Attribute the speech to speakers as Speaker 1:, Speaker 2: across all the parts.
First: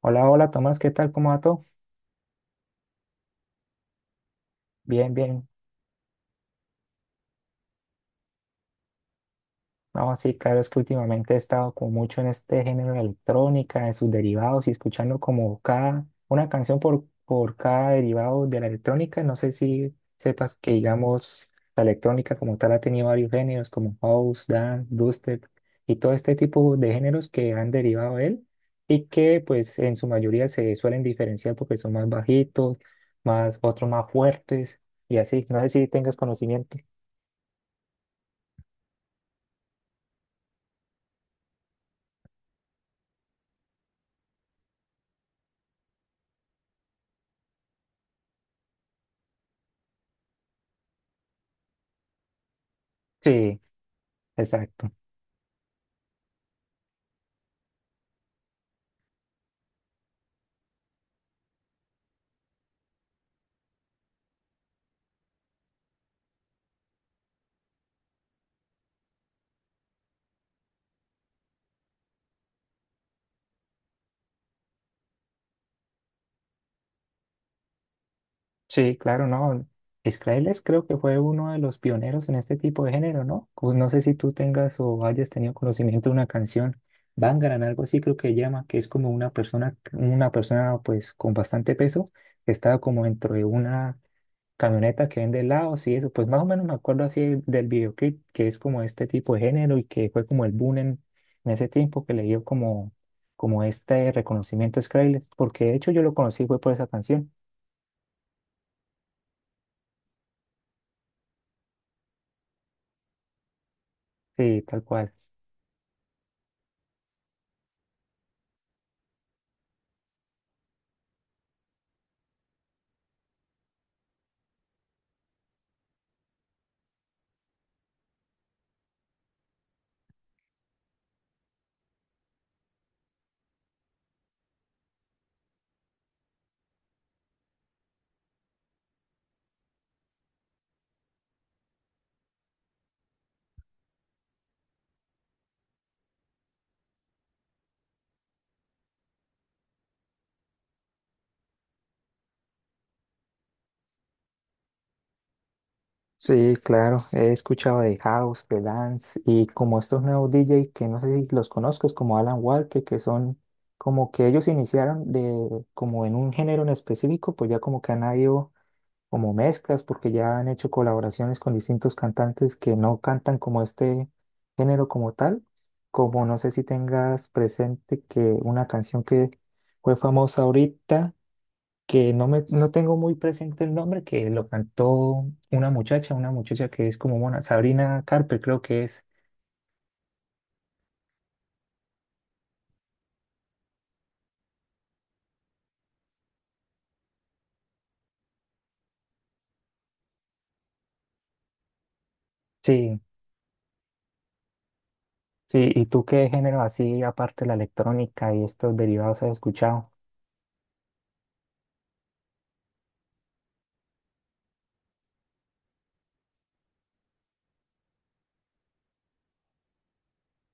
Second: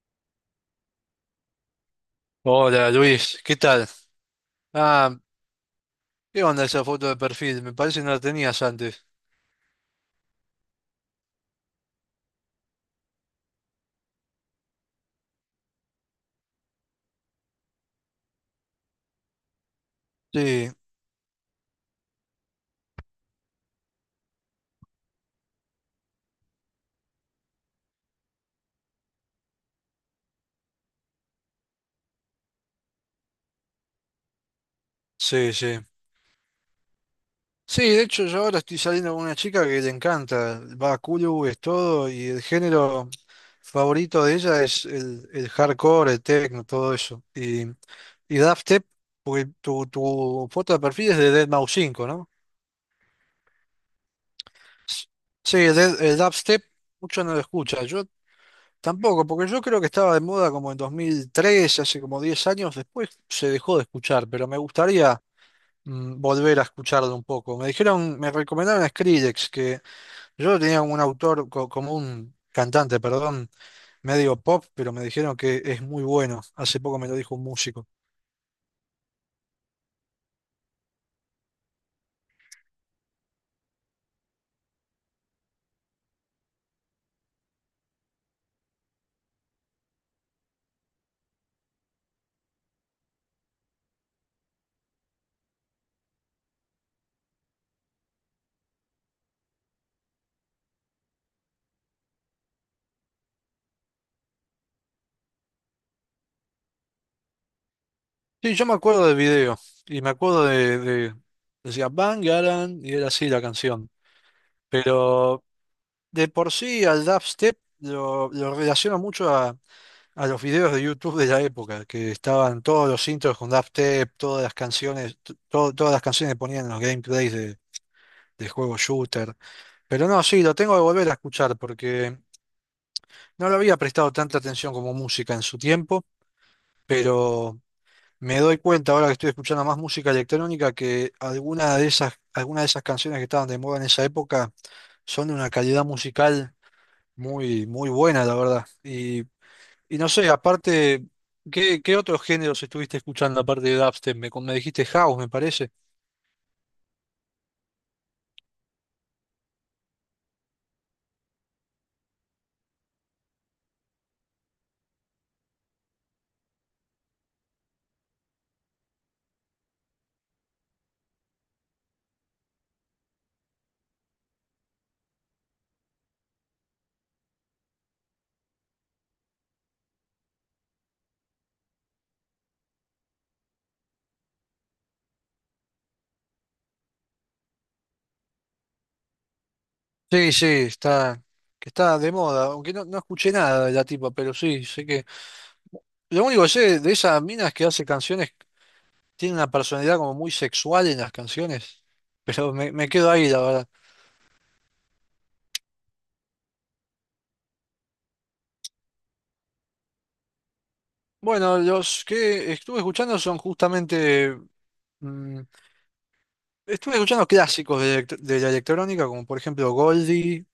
Speaker 1: Hola, hola Tomás, ¿qué tal? ¿Cómo va todo?
Speaker 2: Hola Luis, ¿qué tal? Ah,
Speaker 1: Bien, bien.
Speaker 2: ¿qué onda esa foto de perfil? Me parece que no la tenías antes.
Speaker 1: No, sí, claro, es que últimamente he estado como mucho en este género de electrónica, en sus derivados y escuchando como cada, una canción por cada derivado de la electrónica. No sé si sepas que,
Speaker 2: Sí,
Speaker 1: digamos, la electrónica como tal ha tenido varios géneros como house, dance, dubstep y todo este tipo de géneros que han derivado de él y que pues en su mayoría se suelen diferenciar porque son más bajitos, más, otros más fuertes y así.
Speaker 2: sí,
Speaker 1: No sé
Speaker 2: sí.
Speaker 1: si tengas conocimiento.
Speaker 2: Sí, de hecho yo ahora estoy saliendo con una chica que le encanta, va a Kulu, es todo, y el género favorito de ella es el hardcore, el techno, todo eso. Y Daft Tep, porque tu foto de perfil es de deadmau 5, ¿no?
Speaker 1: Sí, exacto.
Speaker 2: Sí, el dubstep mucho no lo escucha. Yo tampoco, porque yo creo que estaba de moda como en 2003, hace como 10 años, después se dejó de escuchar, pero me gustaría volver a escucharlo un poco. Me dijeron, me recomendaron a Skrillex, que yo tenía un autor, como un cantante, perdón, medio pop, pero me dijeron que es muy bueno. Hace poco me lo dijo un músico.
Speaker 1: Sí, claro, no. Skrillex creo que fue uno de los pioneros en este tipo de género, ¿no? Pues no sé si tú tengas o hayas tenido conocimiento de una canción, Bangaran, algo así creo que llama, que es como una persona pues con bastante peso, que estaba como dentro de una camioneta que vende helados y eso, pues más o menos me acuerdo así del videoclip, que es como este tipo de género y que fue como el boom en ese tiempo que le dio como, como este reconocimiento a Skrillex, porque de hecho yo lo conocí fue por esa canción.
Speaker 2: Sí, yo me acuerdo del video, y me acuerdo de decía Bangaran, y era así la canción.
Speaker 1: Sí, tal cual.
Speaker 2: Pero de por sí al dubstep lo relaciono mucho a los videos de YouTube de la época, que estaban todos los intros con dubstep, todas las canciones, todas las canciones que ponían en los gameplays de juego shooter. Pero no, sí, lo tengo que volver a escuchar porque no le había prestado tanta atención como música en su tiempo, pero me doy cuenta ahora que estoy escuchando más música electrónica que alguna de esas canciones que estaban de moda en esa época son de una calidad musical muy, muy buena, la verdad. Y no sé, aparte, ¿ qué otros géneros estuviste escuchando aparte de dubstep? Me dijiste house, me parece.
Speaker 1: Sí, claro, he escuchado de House, de Dance y como estos nuevos DJ que no sé si los conozcas, como Alan Walker, que son como que ellos iniciaron de como en un género en específico, pues ya como que han habido como mezclas porque ya han hecho colaboraciones con distintos cantantes que no cantan como este género como tal, como no sé si tengas presente que una canción que fue famosa ahorita que no me no tengo muy presente el nombre, que lo cantó una muchacha que es como mona, Sabrina Carpenter creo que es.
Speaker 2: Sí, sí, está, que está de moda, aunque no, no escuché nada de la tipa, pero sí, sé que... Lo único que sé de esas minas que hace canciones, tiene una personalidad como muy sexual en las canciones, pero me
Speaker 1: Sí,
Speaker 2: quedo ahí, la verdad.
Speaker 1: sí, ¿y tú qué género así, aparte de la electrónica y estos derivados has escuchado?
Speaker 2: Bueno, los que estuve escuchando son justamente... mm, estuve escuchando clásicos de la electrónica, como por ejemplo Goldie.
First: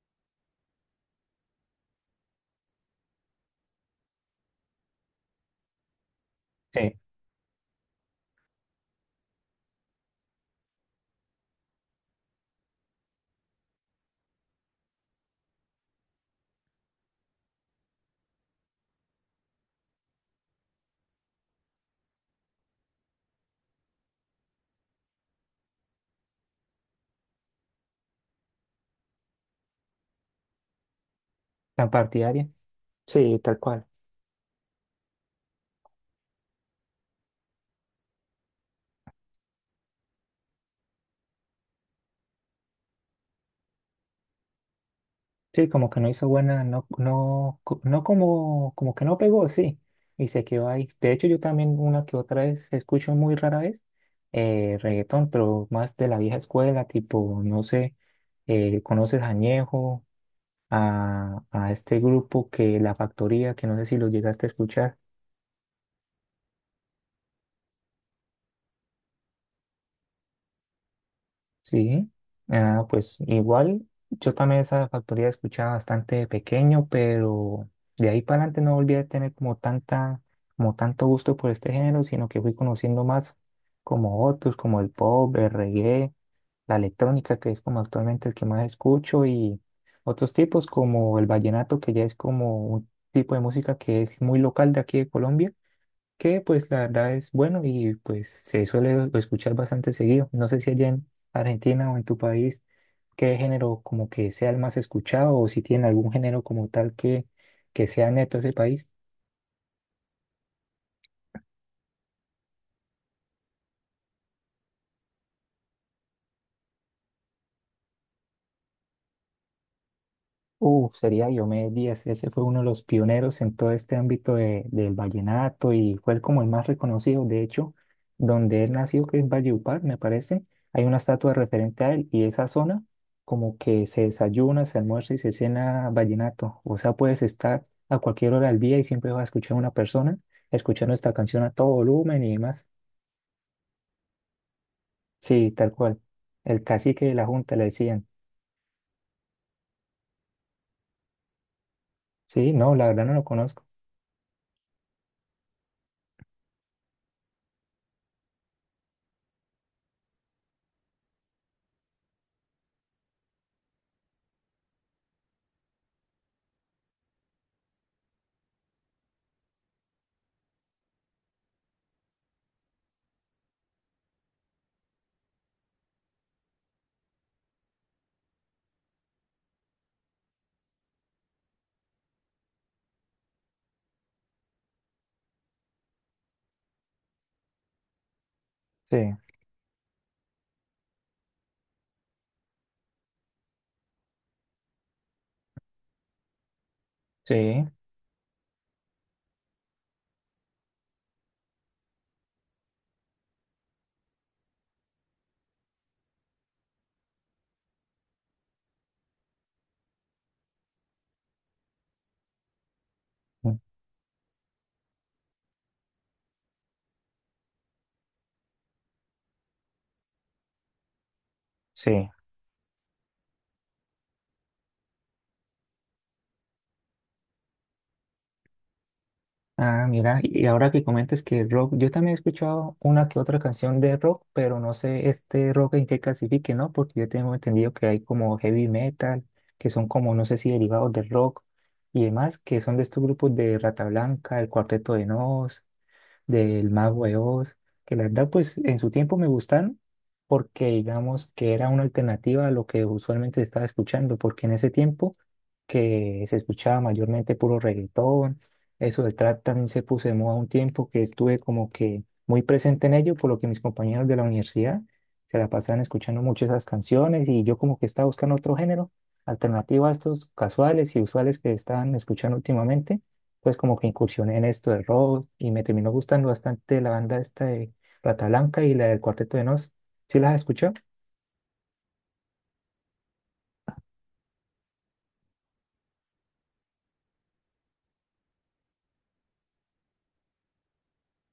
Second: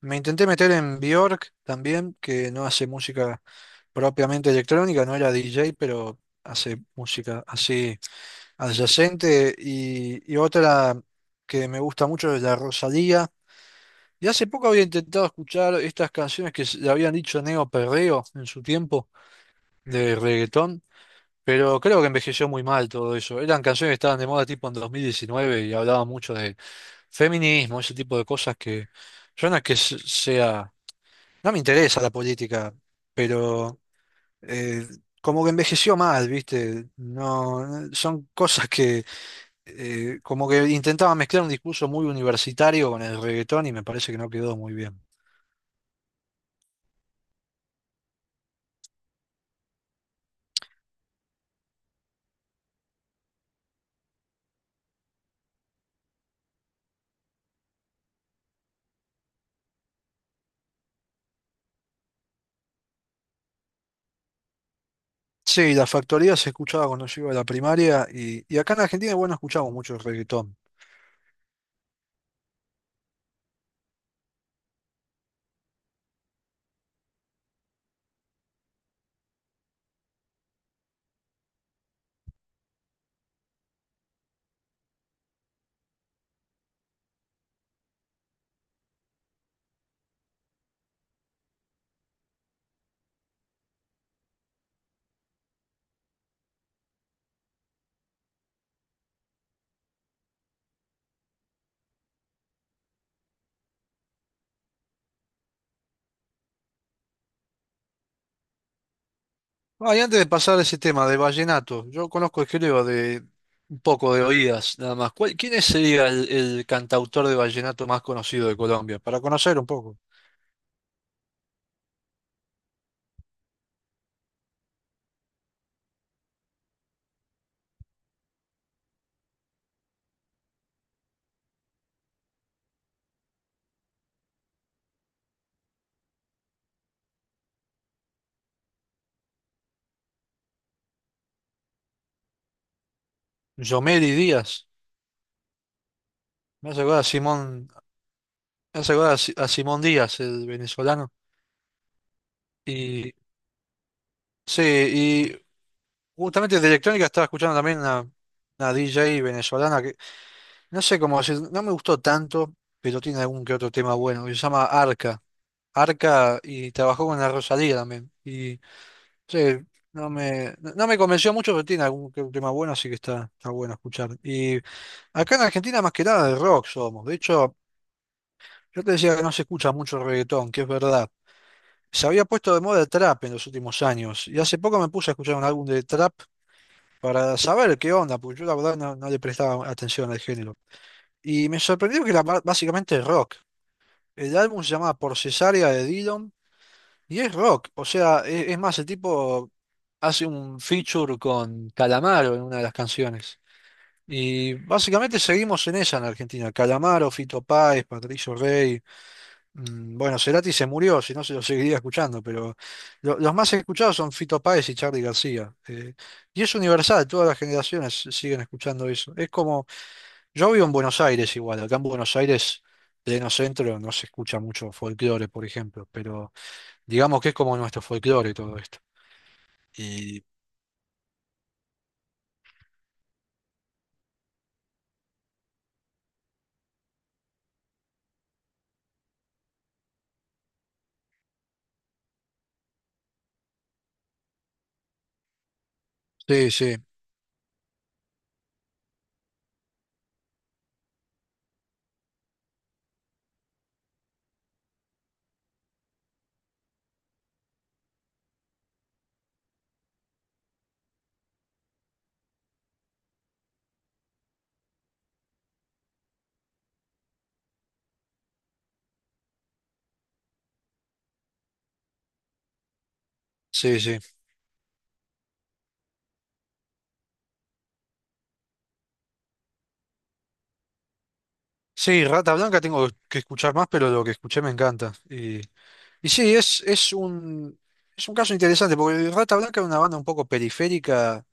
Speaker 2: Me intenté meter en Björk también, que no hace música propiamente electrónica, no era DJ, pero hace
Speaker 1: Sí.
Speaker 2: música así adyacente. Y otra que me gusta mucho es la Rosalía. Y hace poco había intentado escuchar estas canciones que le habían dicho Neo Perreo en su tiempo de reggaetón, pero creo que envejeció muy mal todo eso. Eran canciones que estaban de moda tipo en 2019 y hablaban mucho de feminismo, ese tipo de cosas que yo no es que sea, no me
Speaker 1: ¿Tan
Speaker 2: interesa la
Speaker 1: partidaria?
Speaker 2: política,
Speaker 1: Sí, tal
Speaker 2: pero
Speaker 1: cual.
Speaker 2: eh, como que envejeció mal, ¿viste? No, son cosas que como que intentaba mezclar un discurso muy universitario con el reggaetón y me parece que no quedó muy bien.
Speaker 1: Sí, como que no hizo buena, no, no, no como, como que no pegó, sí, y se quedó ahí. De hecho, yo también una que otra vez escucho muy rara vez reggaetón, pero más de la vieja escuela, tipo, no sé, ¿conoces Añejo? A este grupo que La Factoría, que no sé si lo llegaste a escuchar.
Speaker 2: Sí, la factoría se escuchaba cuando yo iba a la primaria y acá en Argentina, bueno, escuchamos mucho reggaetón.
Speaker 1: Sí, ah, pues igual, yo también esa factoría escuchaba bastante de pequeño, pero de ahí para adelante no volví a tener como tanta, como tanto gusto por este género, sino que fui conociendo más como otros, como el pop, el reggae, la electrónica, que es como actualmente el que más escucho, y otros tipos como el vallenato, que ya es como un tipo de música que es muy local de aquí de Colombia que pues la verdad es bueno y pues se suele escuchar bastante seguido. No sé si allá en Argentina o en tu país, qué género como que sea el más escuchado o si tiene algún género como tal que sea neto ese país.
Speaker 2: Ah, y antes de pasar a ese tema de vallenato, yo conozco, creo, de un poco de oídas, nada más. ¿Cuál- quién es, sería el cantautor de vallenato más conocido de Colombia? Para conocer un poco.
Speaker 1: Sería Diomedes Díaz, ese fue uno de los pioneros en todo este ámbito del vallenato y fue el como el más reconocido, de hecho, donde él nació, que es Valledupar, me parece, hay una estatua referente a él y esa zona como que se desayuna, se almuerza y se cena vallenato, o sea, puedes estar a cualquier hora del día y siempre vas a escuchar a una persona escuchando esta canción a todo volumen y demás.
Speaker 2: Yomeli Díaz.
Speaker 1: Sí, tal cual, el
Speaker 2: Me hace acordar a
Speaker 1: cacique de la junta le
Speaker 2: Simón,
Speaker 1: decían,
Speaker 2: me hace acordar a, a Simón Díaz, el venezolano.
Speaker 1: sí, no, la verdad no
Speaker 2: Y
Speaker 1: lo conozco,
Speaker 2: sí, y justamente de electrónica estaba escuchando también una DJ venezolana que no sé cómo decir, no me gustó tanto, pero tiene algún que otro tema bueno, que se llama Arca. Arca y trabajó con la Rosalía también. Y sí, no me convenció mucho, pero tiene algún que otro tema bueno, así que está, está bueno escuchar. Y acá en Argentina más que nada de rock somos. De hecho, yo te decía que no se escucha mucho reggaetón, que es verdad. Se había puesto de moda el trap en los últimos años y hace poco me puse a escuchar un álbum de trap para saber qué onda, porque yo la verdad no, no
Speaker 1: sí,
Speaker 2: le prestaba atención al género. Y me sorprendió que era básicamente rock. El álbum se llama Por Cesárea de Dillon y es
Speaker 1: sí,
Speaker 2: rock, o sea, es más, el tipo hace un feature con Calamaro en una de las canciones. Y básicamente seguimos en esa en Argentina. Calamaro, Fito Páez, Patricio Rey. Bueno, Cerati se murió, si no se lo seguiría escuchando, pero los más
Speaker 1: mm,
Speaker 2: escuchados son Fito Páez y Charly García. Y es universal, todas las generaciones siguen escuchando eso. Es como, yo vivo en Buenos Aires igual, acá en
Speaker 1: sí.
Speaker 2: Buenos Aires, pleno centro, no se escucha mucho folclore, por ejemplo, pero digamos que es como nuestro folclore todo esto.
Speaker 1: Ah, mira,
Speaker 2: Y
Speaker 1: y ahora que comentas que rock, yo también he escuchado una que otra canción de rock, pero no sé este rock en qué clasifique, ¿no? Porque yo tengo entendido que hay como heavy metal, que son como, no sé si derivados del rock y demás, que son de estos grupos de Rata Blanca, el Cuarteto de Nos,
Speaker 2: sí,
Speaker 1: del
Speaker 2: sí,
Speaker 1: Mago de Oz, que la verdad pues en su tiempo me gustaron porque digamos que era una alternativa a lo que usualmente estaba escuchando, porque en ese tiempo que se escuchaba mayormente puro reggaetón, eso del trap también se puso de moda un tiempo que estuve como que muy presente en ello, por lo que mis compañeros de la universidad se la pasaban escuchando mucho esas canciones y yo como que estaba buscando otro género alternativo a estos casuales y usuales que estaban escuchando últimamente pues como
Speaker 2: sí,
Speaker 1: que
Speaker 2: sí.
Speaker 1: incursioné en esto de rock y me terminó gustando bastante la banda esta de Rata Blanca y la del Cuarteto de Nos. ¿Sí las escuchó?
Speaker 2: Sí, Rata Blanca tengo que escuchar más, pero lo que escuché me encanta. Y sí, es un caso interesante, porque Rata Blanca era una banda un poco periférica,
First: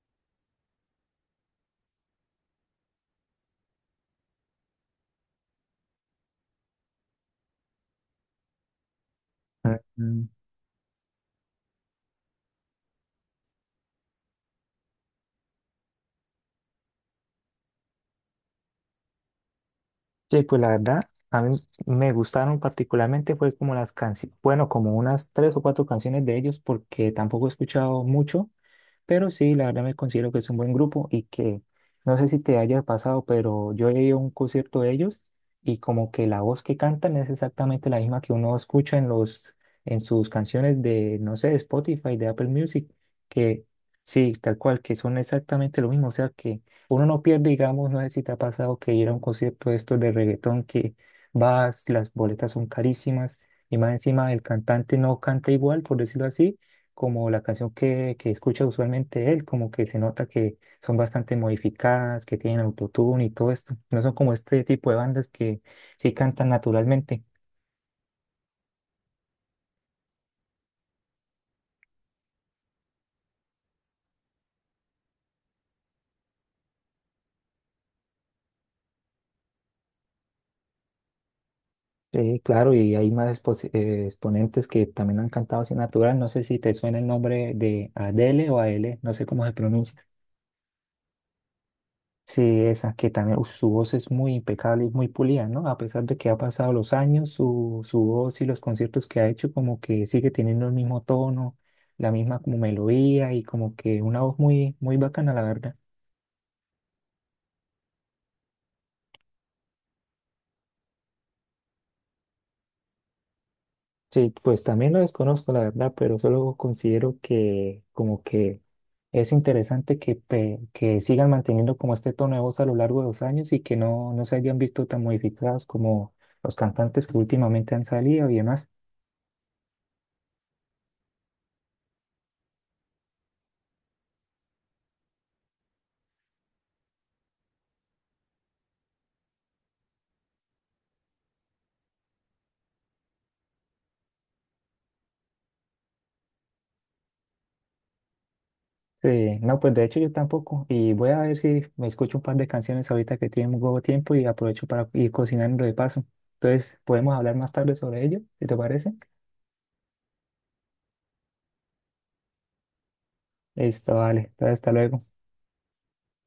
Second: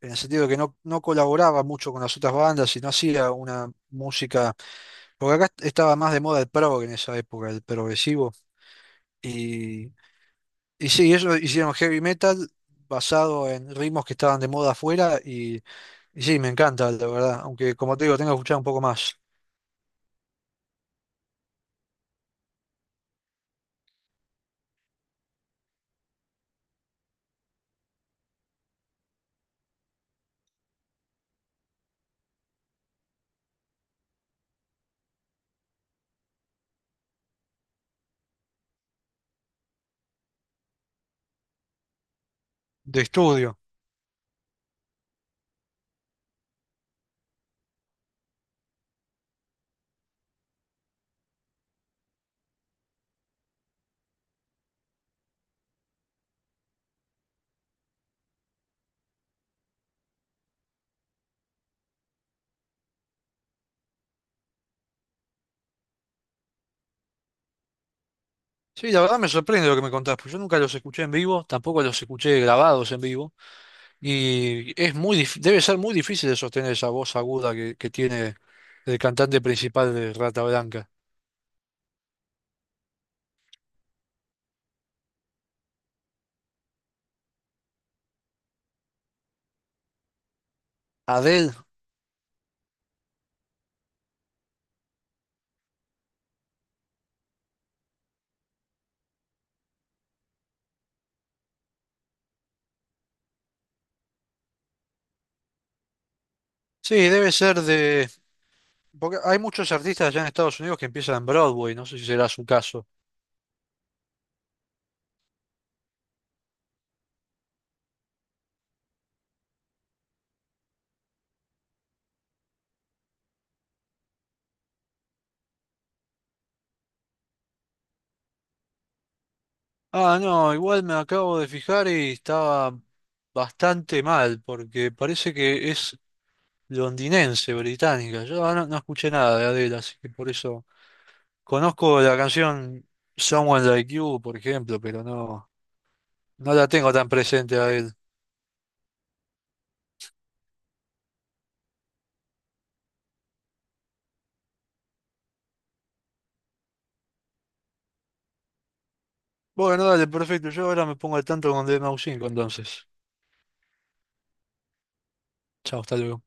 Speaker 2: en el sentido de que no colaboraba mucho con las otras bandas y no hacía una música, porque acá estaba más de moda el prog en esa época, el progresivo. Y, y sí, ellos hicieron heavy metal basado en ritmos que estaban de moda afuera y sí, me encanta, la verdad, aunque como te digo, tengo que escuchar un poco más
Speaker 1: Sí, pues la verdad, a mí me gustaron particularmente, fue como las canciones, bueno, como unas tres o cuatro canciones de ellos, porque tampoco he escuchado mucho, pero sí, la verdad me considero que es un buen grupo y que no sé si te haya pasado, pero yo he ido a un concierto de ellos y como que la voz que cantan es exactamente la misma que uno escucha en los, en sus canciones de, no sé, de Spotify, de Apple Music,
Speaker 2: de estudio.
Speaker 1: que sí, tal cual, que son exactamente lo mismo, o sea que uno no pierde, digamos, no sé si te ha pasado que ir a un concierto de estos de reggaetón que vas, las boletas son carísimas y más encima el cantante no canta igual, por decirlo así, como la canción que escucha usualmente él, como que se nota que son bastante modificadas, que tienen autotune y todo esto. No son como este tipo de bandas que sí cantan naturalmente.
Speaker 2: Sí, la verdad me sorprende lo que me contás, porque yo nunca los escuché en vivo, tampoco los escuché grabados en vivo. Y es muy, debe ser muy difícil de sostener esa voz aguda que tiene el cantante principal de Rata Blanca.
Speaker 1: Sí, claro, y hay más exponentes que también han cantado así natural. No sé si te suena el nombre de Adele o Aele, no sé cómo se pronuncia.
Speaker 2: Adele.
Speaker 1: Sí, esa que también, uf, su voz es muy impecable y muy pulida, ¿no? A pesar de que ha pasado los años, su voz y los conciertos que ha hecho como que sigue teniendo el mismo tono, la misma como melodía y como que una voz muy, muy bacana, la verdad.
Speaker 2: Sí, debe ser de... Porque hay muchos artistas allá en Estados Unidos que empiezan en Broadway, no sé si será su caso.
Speaker 1: Sí, pues también lo desconozco, la verdad, pero solo considero que como que es interesante que sigan manteniendo como este tono de voz a lo largo de los años y que no, no se hayan visto tan modificadas como los cantantes que últimamente han salido y demás.
Speaker 2: Ah, no, igual me acabo de fijar y estaba bastante mal, porque parece que es londinense, británica. Yo no escuché nada de Adele, así que por eso conozco la canción Someone Like You, por ejemplo, pero no, no la tengo tan presente a...
Speaker 1: Sí, no, pues de hecho yo tampoco. Y voy a ver si me escucho un par de canciones ahorita que tengo tiempo y aprovecho para ir cocinando de paso. Entonces, podemos hablar más tarde sobre ello, si te parece.
Speaker 2: Bueno, dale, perfecto. Yo ahora me pongo al tanto con DMAU5 entonces.
Speaker 1: Listo, vale. Entonces, hasta luego.
Speaker 2: Chao, hasta luego.